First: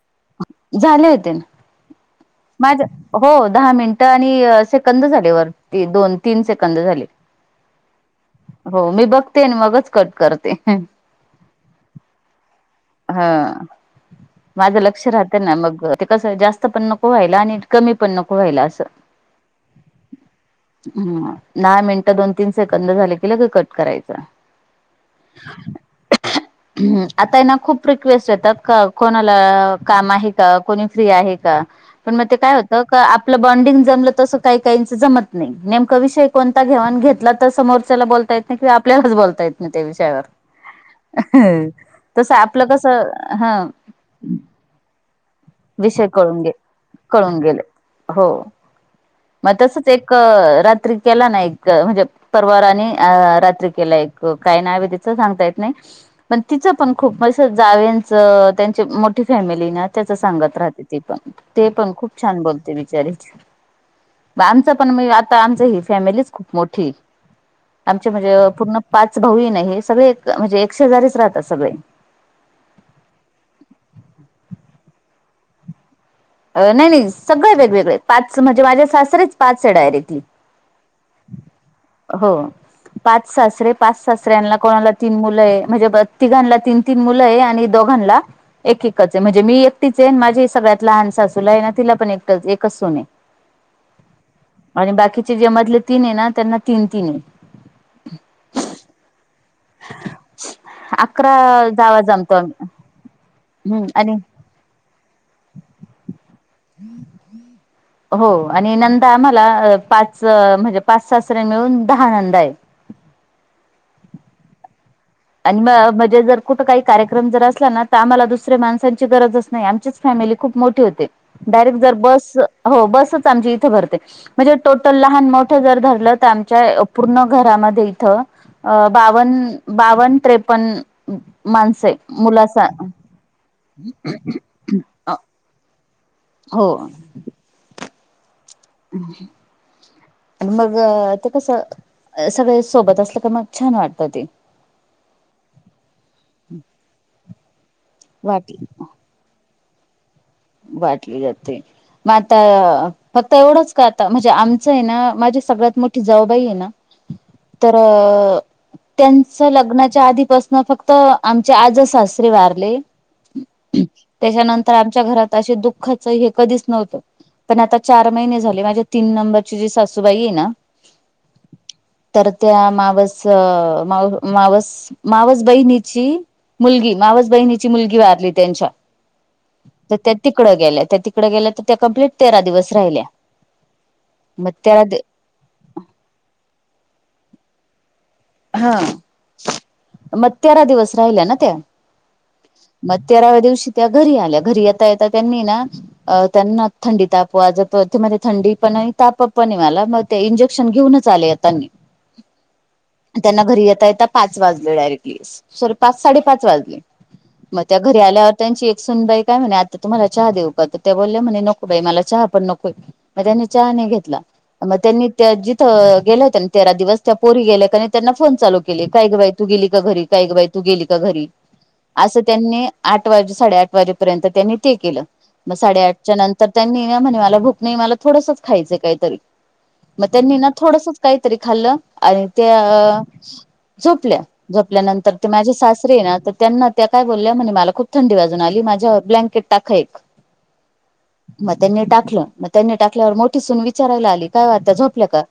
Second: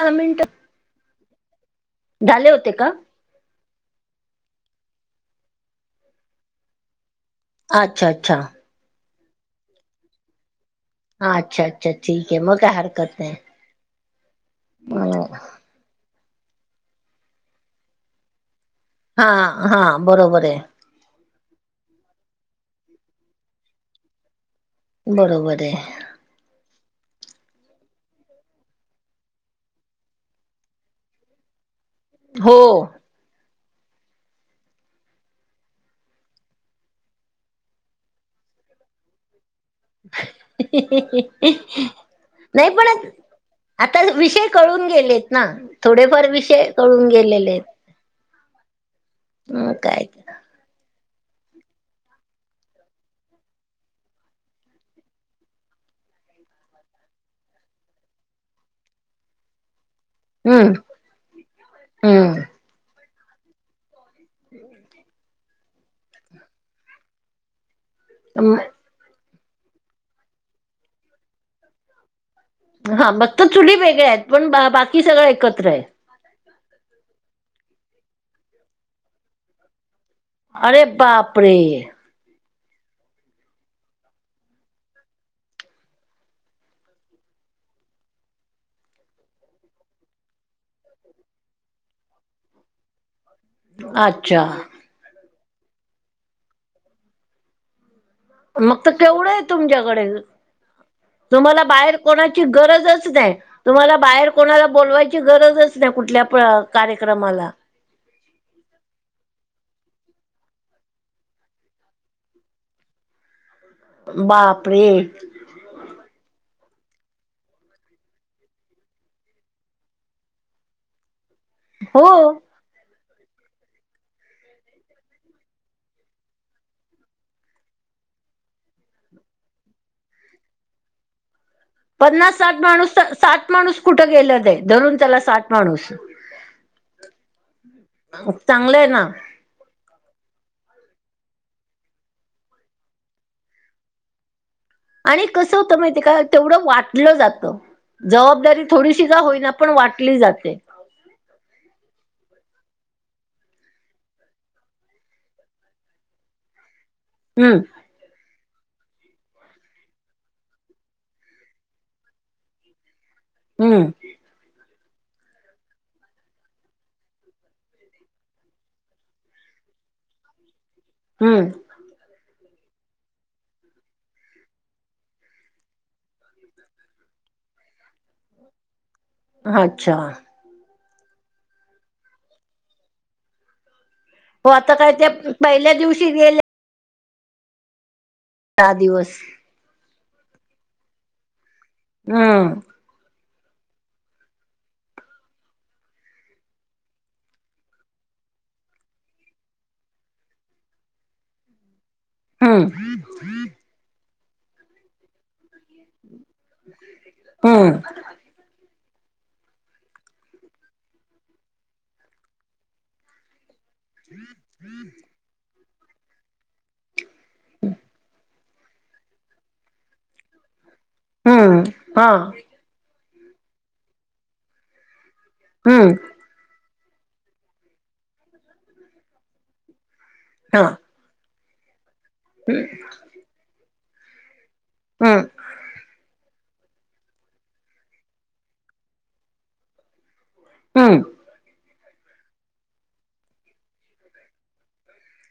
दहा मिनिट झाले होते ना. झाले होते का माझ- हो. दहा मिनटं आणि सेकंद झाले वर. दोन तीन सेकंद झाले. अच्छा. अच्छा. हो. मी बघते आणि मग च कट करते. हां. अच्छा अच्छा ठीक आहे. मग काही हार- हं. माझ लक्ष राहत ना मग- ते कसंए जास्त पण नको व्हायला. आणि कमी पण नको व्हायला असं. हा हा. बरोबर आहे. हम्म. दहा मिनिटं दोन तीन सेकंद झाले की लगे कट करायचा. बरोबर ए. हम्म. आता ए ना - खूप रिक्वेस्ट येतात. का कोणाला काम आहे का? कोणी फ्री आहे का? पण मग ते हो काय होतं. का आप - -पलं बॉण्डिंग जमलं तस काही काहींच जमत नाही. नेमका विषय कोणता घ्यावा आणि घेतला तर समोरच्याला बोलता येत- किंवा आपल्यालाच बोलता येत नाही. त्या विषयावर तस आ- नाही पण आता विषय कळून गेलेत. ना, विषय थोडेफार कळून गे विषय कळून गेलेलेएत. म तसच एक रात्री- केला ना एक म्हणजे परवा रानी. अ रात्री केला एक काय नाव तिच सांगता येत नाही. पण तिचं पण खूप अस जावेयाच त्यांची मोठी फॅमिली ए ना त - सांगत हम्म राहते ते पण. ती पण खूप छान हम्म बोलते बिचारी. बा आमच पण म आता. आमच ही फॅमिलीच खूप मोठी ए. आमचे म्हणजे पूर्ण पाच भाऊ ए ना हे, सगळे म्हणजे एक शेजारीच राहतात सगळे. हां. फक्त चुली वेगळ्यातहेत. पण बा बाकी सगळं एकत्र आहे. नाही नाही. सगळे वेगवेगळे ए. पाच म्हणजे माझे सासरेच पाच आहे डायरेक्टली. अरे बापरे! हो. पाच सासरे. पाच सासऱ्यांना कोणाला तीन मुलं आहे. म्हणजे बघ तिघांना तीन- तीन मुलं ए. आणि दोघांला एक एकच आहे. म्हणजे मी एकटीच आहे. माझे सगळ्यात लहान- सासूला ए ना तिला पण एकच, एकच सून आहे. अच्छा. आणि बाकीचे जे मधले तीन आहे ना? त्यांना तीन तीन ए. मग तर केवढं- तुमच्याकडे. तुम्हाला अकरा बाहेर जावा जमतो कोणाची आम्ही गरजच नाही. हम्म तुम्हाला आणि बाहेर- कोणाला बोलवायची गरजच नाही कुठल्या कार्यक्रमाला. हो. आणि नणदा आम्हाला पाच म्हणजे पाच सासरे मिळून दहा नणदा ए. बापरे! आणि मग म्हणजे जर कुठे काही कार्यक्रम जर असला ना? त आम्हाला दुसऱ्या माणसांची गरजच नाही. आमचीच- फॅमिली खूप मोठी होते. डायरेक्ट जर हो. बस हो बसच आमची इथं भरते. म्हणजे टोटल लहान मोठं जर धरलं तर आमच्या पूर्ण घरामध्ये इथं- अ बावन बावन त्रेपन्न माणस- पन्नास साठ माणूस तर, साठ माणूस कुठं गेलं ते? धरून चला साठ माणूस. हो. चांगलंय आहे ना. मग... ते कसं. सगळे सोबत असलं तर मग छान वाटतं ते. आणि कसं होतं माहिती आहे का? तेवढं वाटलं जातं वाट जबाबदारी थोडी थोडीशी का होईना पण वाटली जाते. वाटली जाते. मग आता फक्त एवढंच का आता? म्हणजे आमचं आहे ना माझी सगळ्यात मोठी जाऊबाई आहे ना हम्म. तरं... त्यांच लग्नाच्या आधीपासन फक्त आमचे आजे सासरे वारले. हम्म. त्याच्यानंतर आमच्या घरात अशे दुःखाच हे कधीच नव्हतं. पण आता चार महिने झाले, माझ्या तीन नंबरची जी सासूबाई आहे ना हम्म. तर त्या मावस, माव-मावस मावस बहीणीची मुलगी, मावस बहिणीची मुलगी वारली त्यांच्या. अच्छा तर त्या तिकड गेल्या, त्या तिकड गेल्या तर त्या कंप्लीट तेरा दिवस राहिल्या. हो मग आता तेरा काय, त्या पहिल्या दिवशी गेल्या दहा हा, दिवस. मग तेरा दिवस राहिल्या ना त्या. हम्म. मग तेराव्या दिवशी त्या घरी आल्या, घरी येता येता त्यांनी ना अं त्यांना थंडी, ताप वाजत होती. ते म्हणता थंडी पण आहे, ताप पण आहे मला मग त्या इंजेक्शन घेऊनच आल्या येतांनी. हम्म्म. त्यांना घरी येता येता पाच वाजले डायरेक्टली. साडे पाच-साडेपाच वाजले मग हम्म त्या घरी आल्यावर त्यांची एक सून बाई काय म्हणे, आत्या तुम्हाला चहा देऊ का? त्या बोलल्या म्हणे, नको बाई, मला चहा पण नको. मग त्यांनी चहा नाही घेतला, मग त्यांनी त्या जिथं गेले होत्या नं तेरा दिवस त्या पोरी गेल्या का नाही? त्यांना फोन चालू केले, काय ग बाई! तू गेली का घरी? काय ग बाई! तू गेली का घरी? हम्म असं हा. त्यांनी आठ वाजे साडे आठ वाजेपर्यंत त्यांनी ते केलं. मग साडे हम्म आठच्या नंतर त्यांनी म्हणे, मला भूक नाही, मला थोडसंच खायचं काहीतरी. मग त्यांनी ना हा थोडसच काहीतरी खाल्लं, आणि त्या झोपल्या, झोपल्यानंतर हम्म ते माझे सास तरी त्यांना त्या काय बोलल्या म्हणे, मला खूप थंडी वाजून आली, माझ्यावर ब्लँकेट टाका एक. उम्म. मग त्यांनी टाकलं, मग त्यांनी टाकल्यावर मोठी सून विचारायला आली, काय वो आत्या झोपल्या का?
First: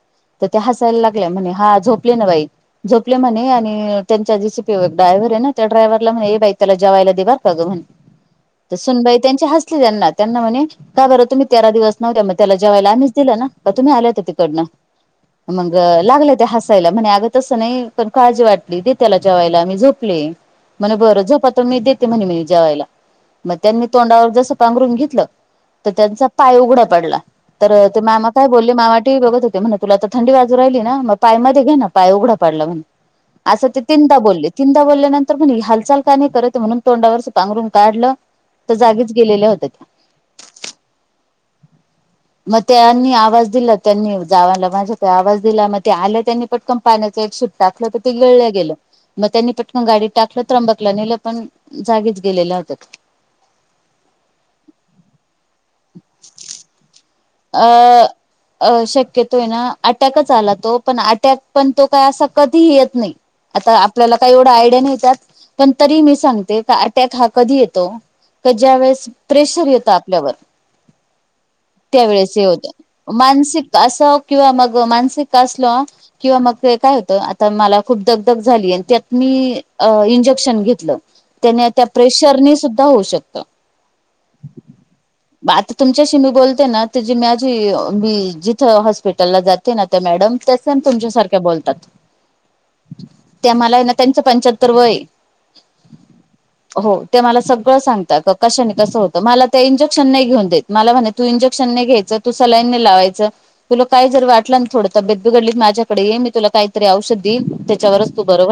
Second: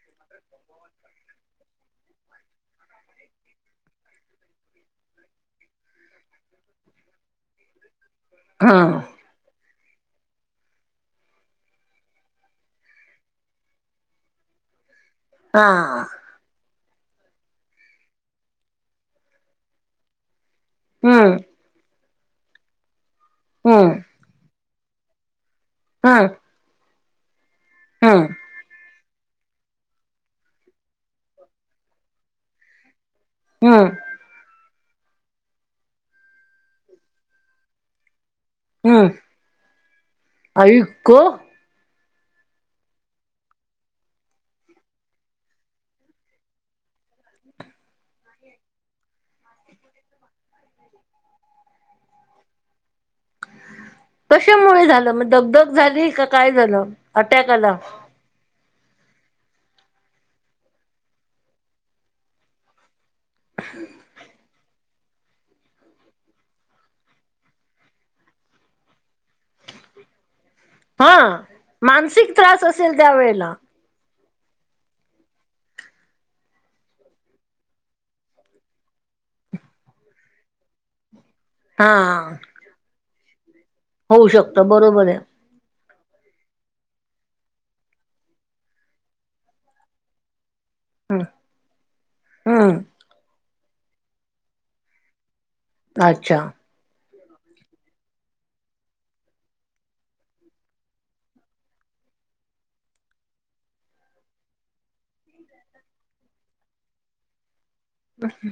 तर त्या हसायला लागल्या म्हणे, हा झोपले ना बाई! जोपले म्हणे आणि त्यांचा जीसीपीवर डायव्हर आहे ना त्या ड्रायव्हरला म्हणे, बाई, त्याला जेवायला दे ग. कघवण. हं.. त्यांचे हसले त्यांना, त्यांना म्हणे. काय बरं, तुम्ही तेरा दिवस नव्हत्या? मग त्याला जेयला आम्हीच दिलं ना, का तुम्ही आल्या होत्या तिकडनं? हा मग लागलं ते हसा म्हंणे अगं तसं नाहीं पणं काळजी वाटली दे त्यांला जेवांयला मी झोपले म्हंणे बरं हम्म झोपा तुम्हीं तरं मी देते म्हंणे म्हं जेवांयला मंग त्यांनी हम्म तोंडावरं जसं पांघरून घेतलं तरं त्यांचा हम्म पांय उघडां पडलां तरं ते हम्म मामा कायं बोलले मामा टिवी बघतं होते म्हंणे तुलां आंता थंडी वाजूं राहिली नां मगं पांय मध्यें घे नां पांय उघडां पडलां म्हंणे असं ते हम्म तीनंदा बोलले तीनंदा बोलल्यानंतर म्हंणे हं हालचांल कां नाहीं करतं म्हणूंन तोंडावरचं पांगरून काढलं तर हम्मं जागीच गेलेल्या होत्या त्या आई गं मंग त्यांनी आवांज दिला त्यांनी जावांला माझां कांहीं आवांज दिलां मंग ते आलं त्यांनी पटकंण पाण्याचं एक शिप टाकलं तरं ते गिळलं गेलं मंग त्यांनी पटंकन गांडीत टाकलं त्रंबकला नेलं पणं जागीच गेलेल्या होत्यां कशांमुळे झालं मंग दगंधगं झाली कां कायं झालं? अटॅक आला अं अं शक्यतोय नां अटॅकच आंला तो पणं अटॅक पणं तो कांहीं असां कधीं येतं नाहीं. आंता आपल्यांला कांहीं एवढां आयडिया नाहीं त्यांतं पणं तरी मी सांगते कां अटॅक हां कधी येतो कां ज्यां वेळेस प्रेशर येतो आपल्यांवर हां मानसिक त्रांस असेल त्यांवेेळेलां असां किंवा मंग मानसिक असलो किंवा मंग कायं होतं आंता मलां खूंप दंग दंग झाली आणि त्यांत मी इंजेक्शन घेतलं त्यांने त्यां हा प्रेशरने सुद्धां होऊं शकतं होऊं शकतं बरोबरे आंता तुमच्याशी मी बोलतं माझी मी जिथं हॉस्पिटललां जाते नां त्यां मॅडम तुमच्यां हम्म सांरख्या बोलतांत हम्म त्यां मलां नां त्यांचं पंचाहत्तर वयं अच्छा हो ते मलां सगळं सांगतात कशां कसं होतं मलां त्यां इंजेक्शन नाहीं घेऊन देतं मलां म्हंणे तूं इंजेक्शन नाहीं घ्यायचं तूं सलाईन नाहीं लावायचं तुलां कायं जरं वाटलं नां थोडं तबेत बिघडली तरं ये माझ्याकडे मी तुलां कांहींतरी औषध दिलं त्यांच्यावरचं तूं बरं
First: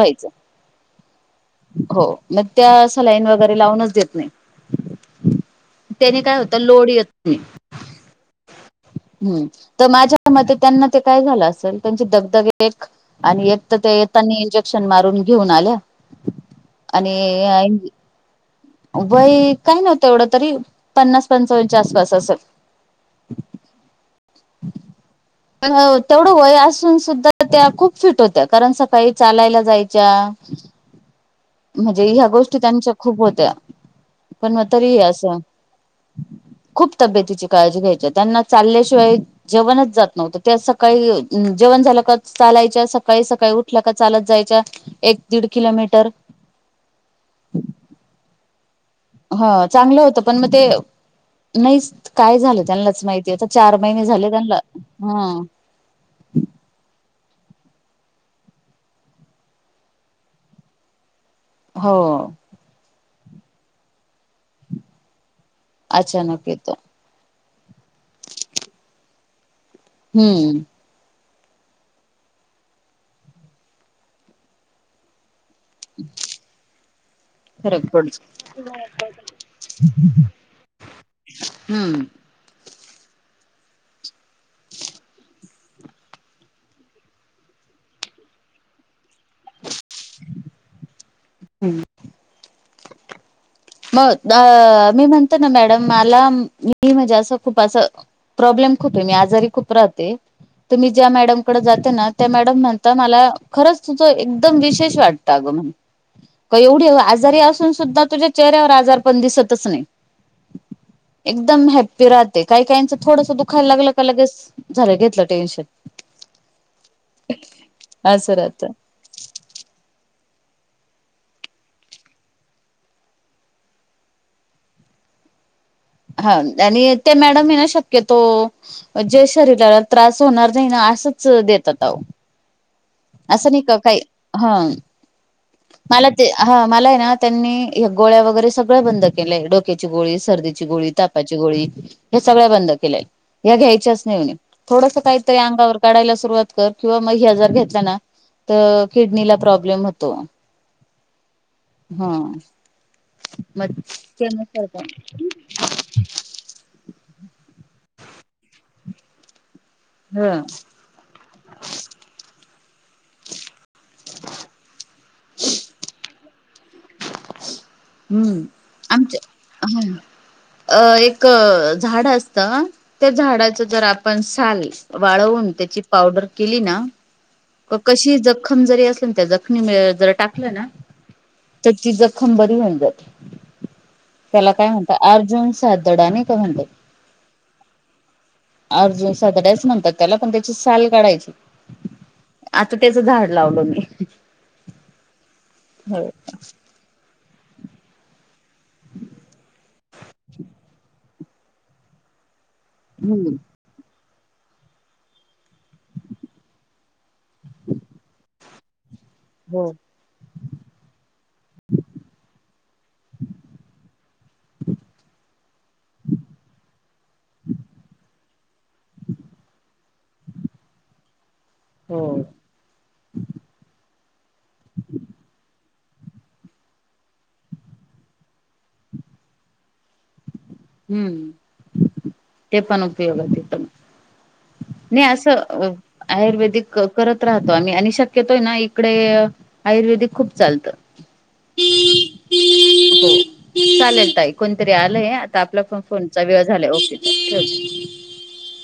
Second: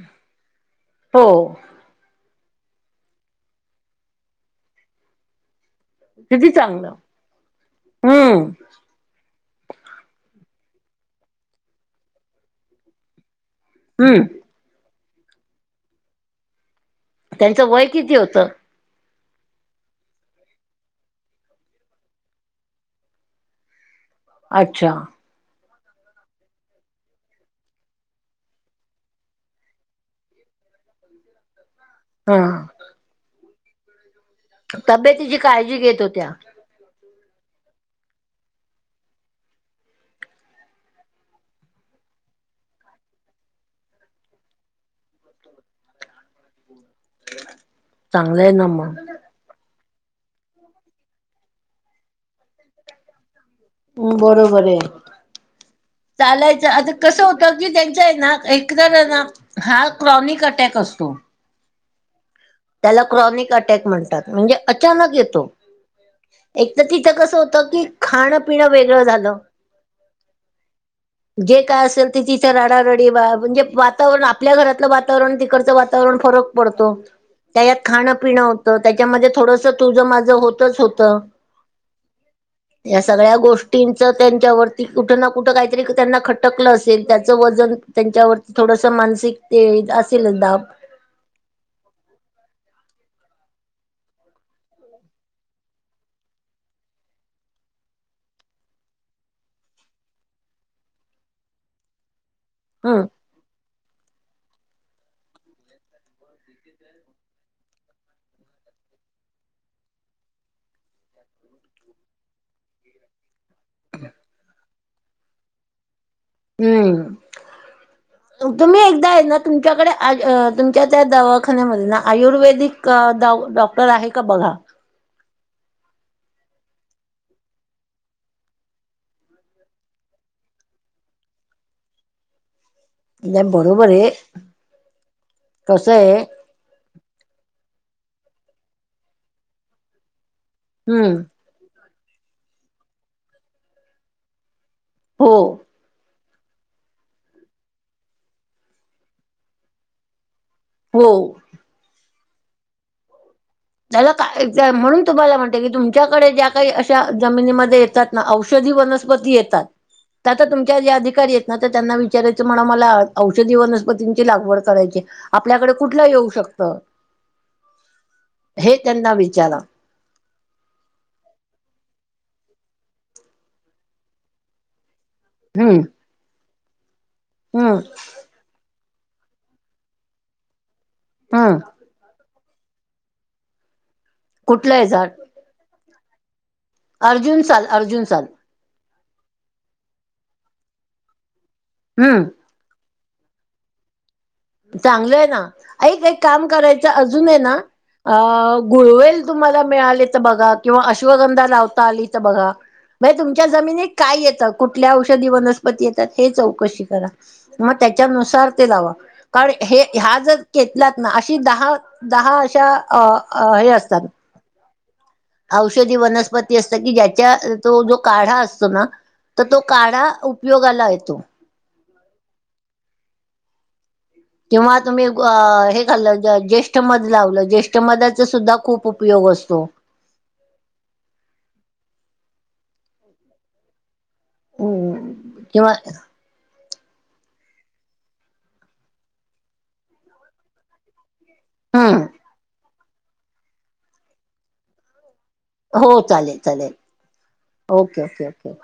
हो व्हायचं हो मंग त्यां सलाईन वगैरें लावूंनचं देतं नाहीं त्यांने कायं किती होतं लोडं चांगलं येतं नाहीं. हम्म हम्मं तरं माझ्यां मते त्यांना ते कायं झालं असेल त्यांची दंग दंग एक आणि एक तरं ते येतांना हम्म इंजेक्शन मांरून घेऊंन आंल्या आणि यां त्यांचं वय किती होतं वयं कांहीं नव्हतं एवढं तरी पन्नास पंचाव्नच्या आंसपास असंल अच्छा पणं तेवढं वयं असूंन सुद्धां त्यां खूंप फिटं होत्यां कारणं सकाळीं चालांयला जायंच्या म्हणजे ह्यां हा गोष्टी त्यांच्या खूंप होत्यां तब्येतीची काळजी घेतं होत्यां खूंप तब्यतीची काळजी घ्यायची त्यांना चालल्यांशिवाय जेवणंच जातं नव्हतं त्यां सकाळीं जेवणं झालं कां चालायंच्या सकाळीं सकाळीं उठल्यां की चालतं जायंच्या एक दीड किलोमीटर चांगलंय नां मगं, हं चांगलं होतं पणं मंग ते नाहींच, कायं झालं त्यांनां चं माहिती. त्यांचं चार महिने झाले त्यांना, बरोबर आहे. हम्मं. चालायचं, आंता कसं होतं की त्यांच्या ए नां, एकतरं ए नां.. हां क्रॉनिक अटॅक असतो. हो. त्याला क्रॉनिक अटॅक म्हणतात म्हणजे अचानक येतो, अचानक येतो एक तर ती तिथ कसं होत की, खाण पिणं वेगळं झालं हम्म. जे काय असेल, ते तिच रडारडी बा म्हणजे वातावरण आपल्या घरातलं वाता तरूण तिकडचं वातावरण फरक पडतो त्या यात फरक खाणं पडतो पिणं होतं, त्याच्यामध्ये थोडंस तुझं माझं होतच होतं. हम्म. या सगळ्या गोष्टींचं त्यांच्यावरती कुठं ना कुठं काहीतरी त्यांना खटकलं असेल, त्याचं वजन त्यांच्यावरती थोडस मानसिक ते असेलच दाब हम्म. बरं, मग अह मी म्हणतो ना मॅडम, मला, मी म्हणजे असं खूप असं प्रॉब्लेम खूप आहे, मी आजारी खूप राहते, तुम्ही ज्या मॅडमकडे जाताना त्या मॅडम म्हणत हम्म मला खरंच तुझं एकदम विशेष वाटतं अगं म्हणे का एवढी आजारी असून सुद्धा तुझ्या चेहऱ्यावर आजार पण दिसतच नाही. एकदम हॅप्पी राहते, काही काहीच थोडंस दुखायला लागलं का लगेच झालं घेतलं टेन्शन. असं हम्म, राहत तुम्ही एक दा आहे ना तुमच्याकडे, आज अह तुमच्या त्या दवाखान्यामध्ये ना आयुर्वेदिक अह डॉ डॉ क्टर आहे का बघा हा आणि ते मॅडम है ना शक्यतो जे शरीराला त्रास होणार नाही ना असंच देतात आहो असं नाही का बरोबर काही, आहे हम्म, कसं मला आहे ते हा, मला आहे ना त्यांनी हे गोळ्या वगैरे सगळं बंद केलंय, डोक्याची गोळी, सर्दी ची गोळी, हम्म तापाची गोळी, हे सगळ्या बंद केल्या, या घ्यायच्याच नाही म्हणे थोडस हो काहीतरी अंगावर काढाला सुरुवात कर किंवा म हे आजार घेत लना, तर किडनीला प्रॉब्लेम होतो. हो. हम्म. म त्यानं काय होत? हम्म. त्या की तुमच्याकडे ज्या काही अशा जमिनीमध्ये येतात ना, औषधी वनस्पती येतात त्या ह तर तुमच्या जे अधिकारी आहेत ना, त्यांना विचारायच म्हणाव मला औषधी वनस्पतींची लागवड करायचिय आपल्याकडे कुठल्या येऊ शकत? हम्म, त्यांना आमचं विचारा हम्म अह, एक झाड असतं, त्या झाडाच जर आपण साल वाळवून, हम्म त्याची पावडर केली ना का हम्म कशी जखम जरी असली ना, त्या जखमीवर जरी टाकली ना हम्म. तर ती जखम बरी होऊन जाते, त्याला काय कुठलंय म्हणत झाड अर्जुन सार्थाडा नाही का म्हणतात अर्जुन साल, अर्जुन साल अर्जुन सार्थाडा म्हणतात त्याला पण त्याची साल काढायची हम्म. आता त्याचं झाड लावल मी चांगलं आहे ना. एक हो एक काम करायचं अजून आहे ना अह गुळवेल तुम्हाला मिळाली तर बघा किंवा अश्वगंधा लावता आली तर बघा. [inaudible] बरे हम्म तुमच्या जमिनीत काय येतं कुठल्या औषधी वनस्पती येतात. हे चौकशी करा. [inaudible] त्याच्यानुसार ते [inaudible] कारण हो हे ह्या जर केेतलात ना अशी दहा, दहा अशा हे असतात. औषधी वनस्पती असत की ज्याच्या तो जो काढा असतो ना. तर तो काढा उपयोगाला येतो. हो. किंवा तुम्ही हे. [inaudible] ज्येष्ठ मध ज्येष्ठ मधचा सुद्धा खूप उपयोग [inaudible] हम्म. [inaudible] उपयोग ते पण नाही हम्म असं. किंवा आयुर्वेदिक करत राहतो आम्ही आणि शक्यतोय ना इकडे. आयुर्वेदिक खूप चालतं. हम्म हो चालेल [inaudible] कोणतरी [inaudible] हो फोनचा चालेल वेळ झाला. चालेल ओके ठे [unintelligible] [inaudible] ओके के ओके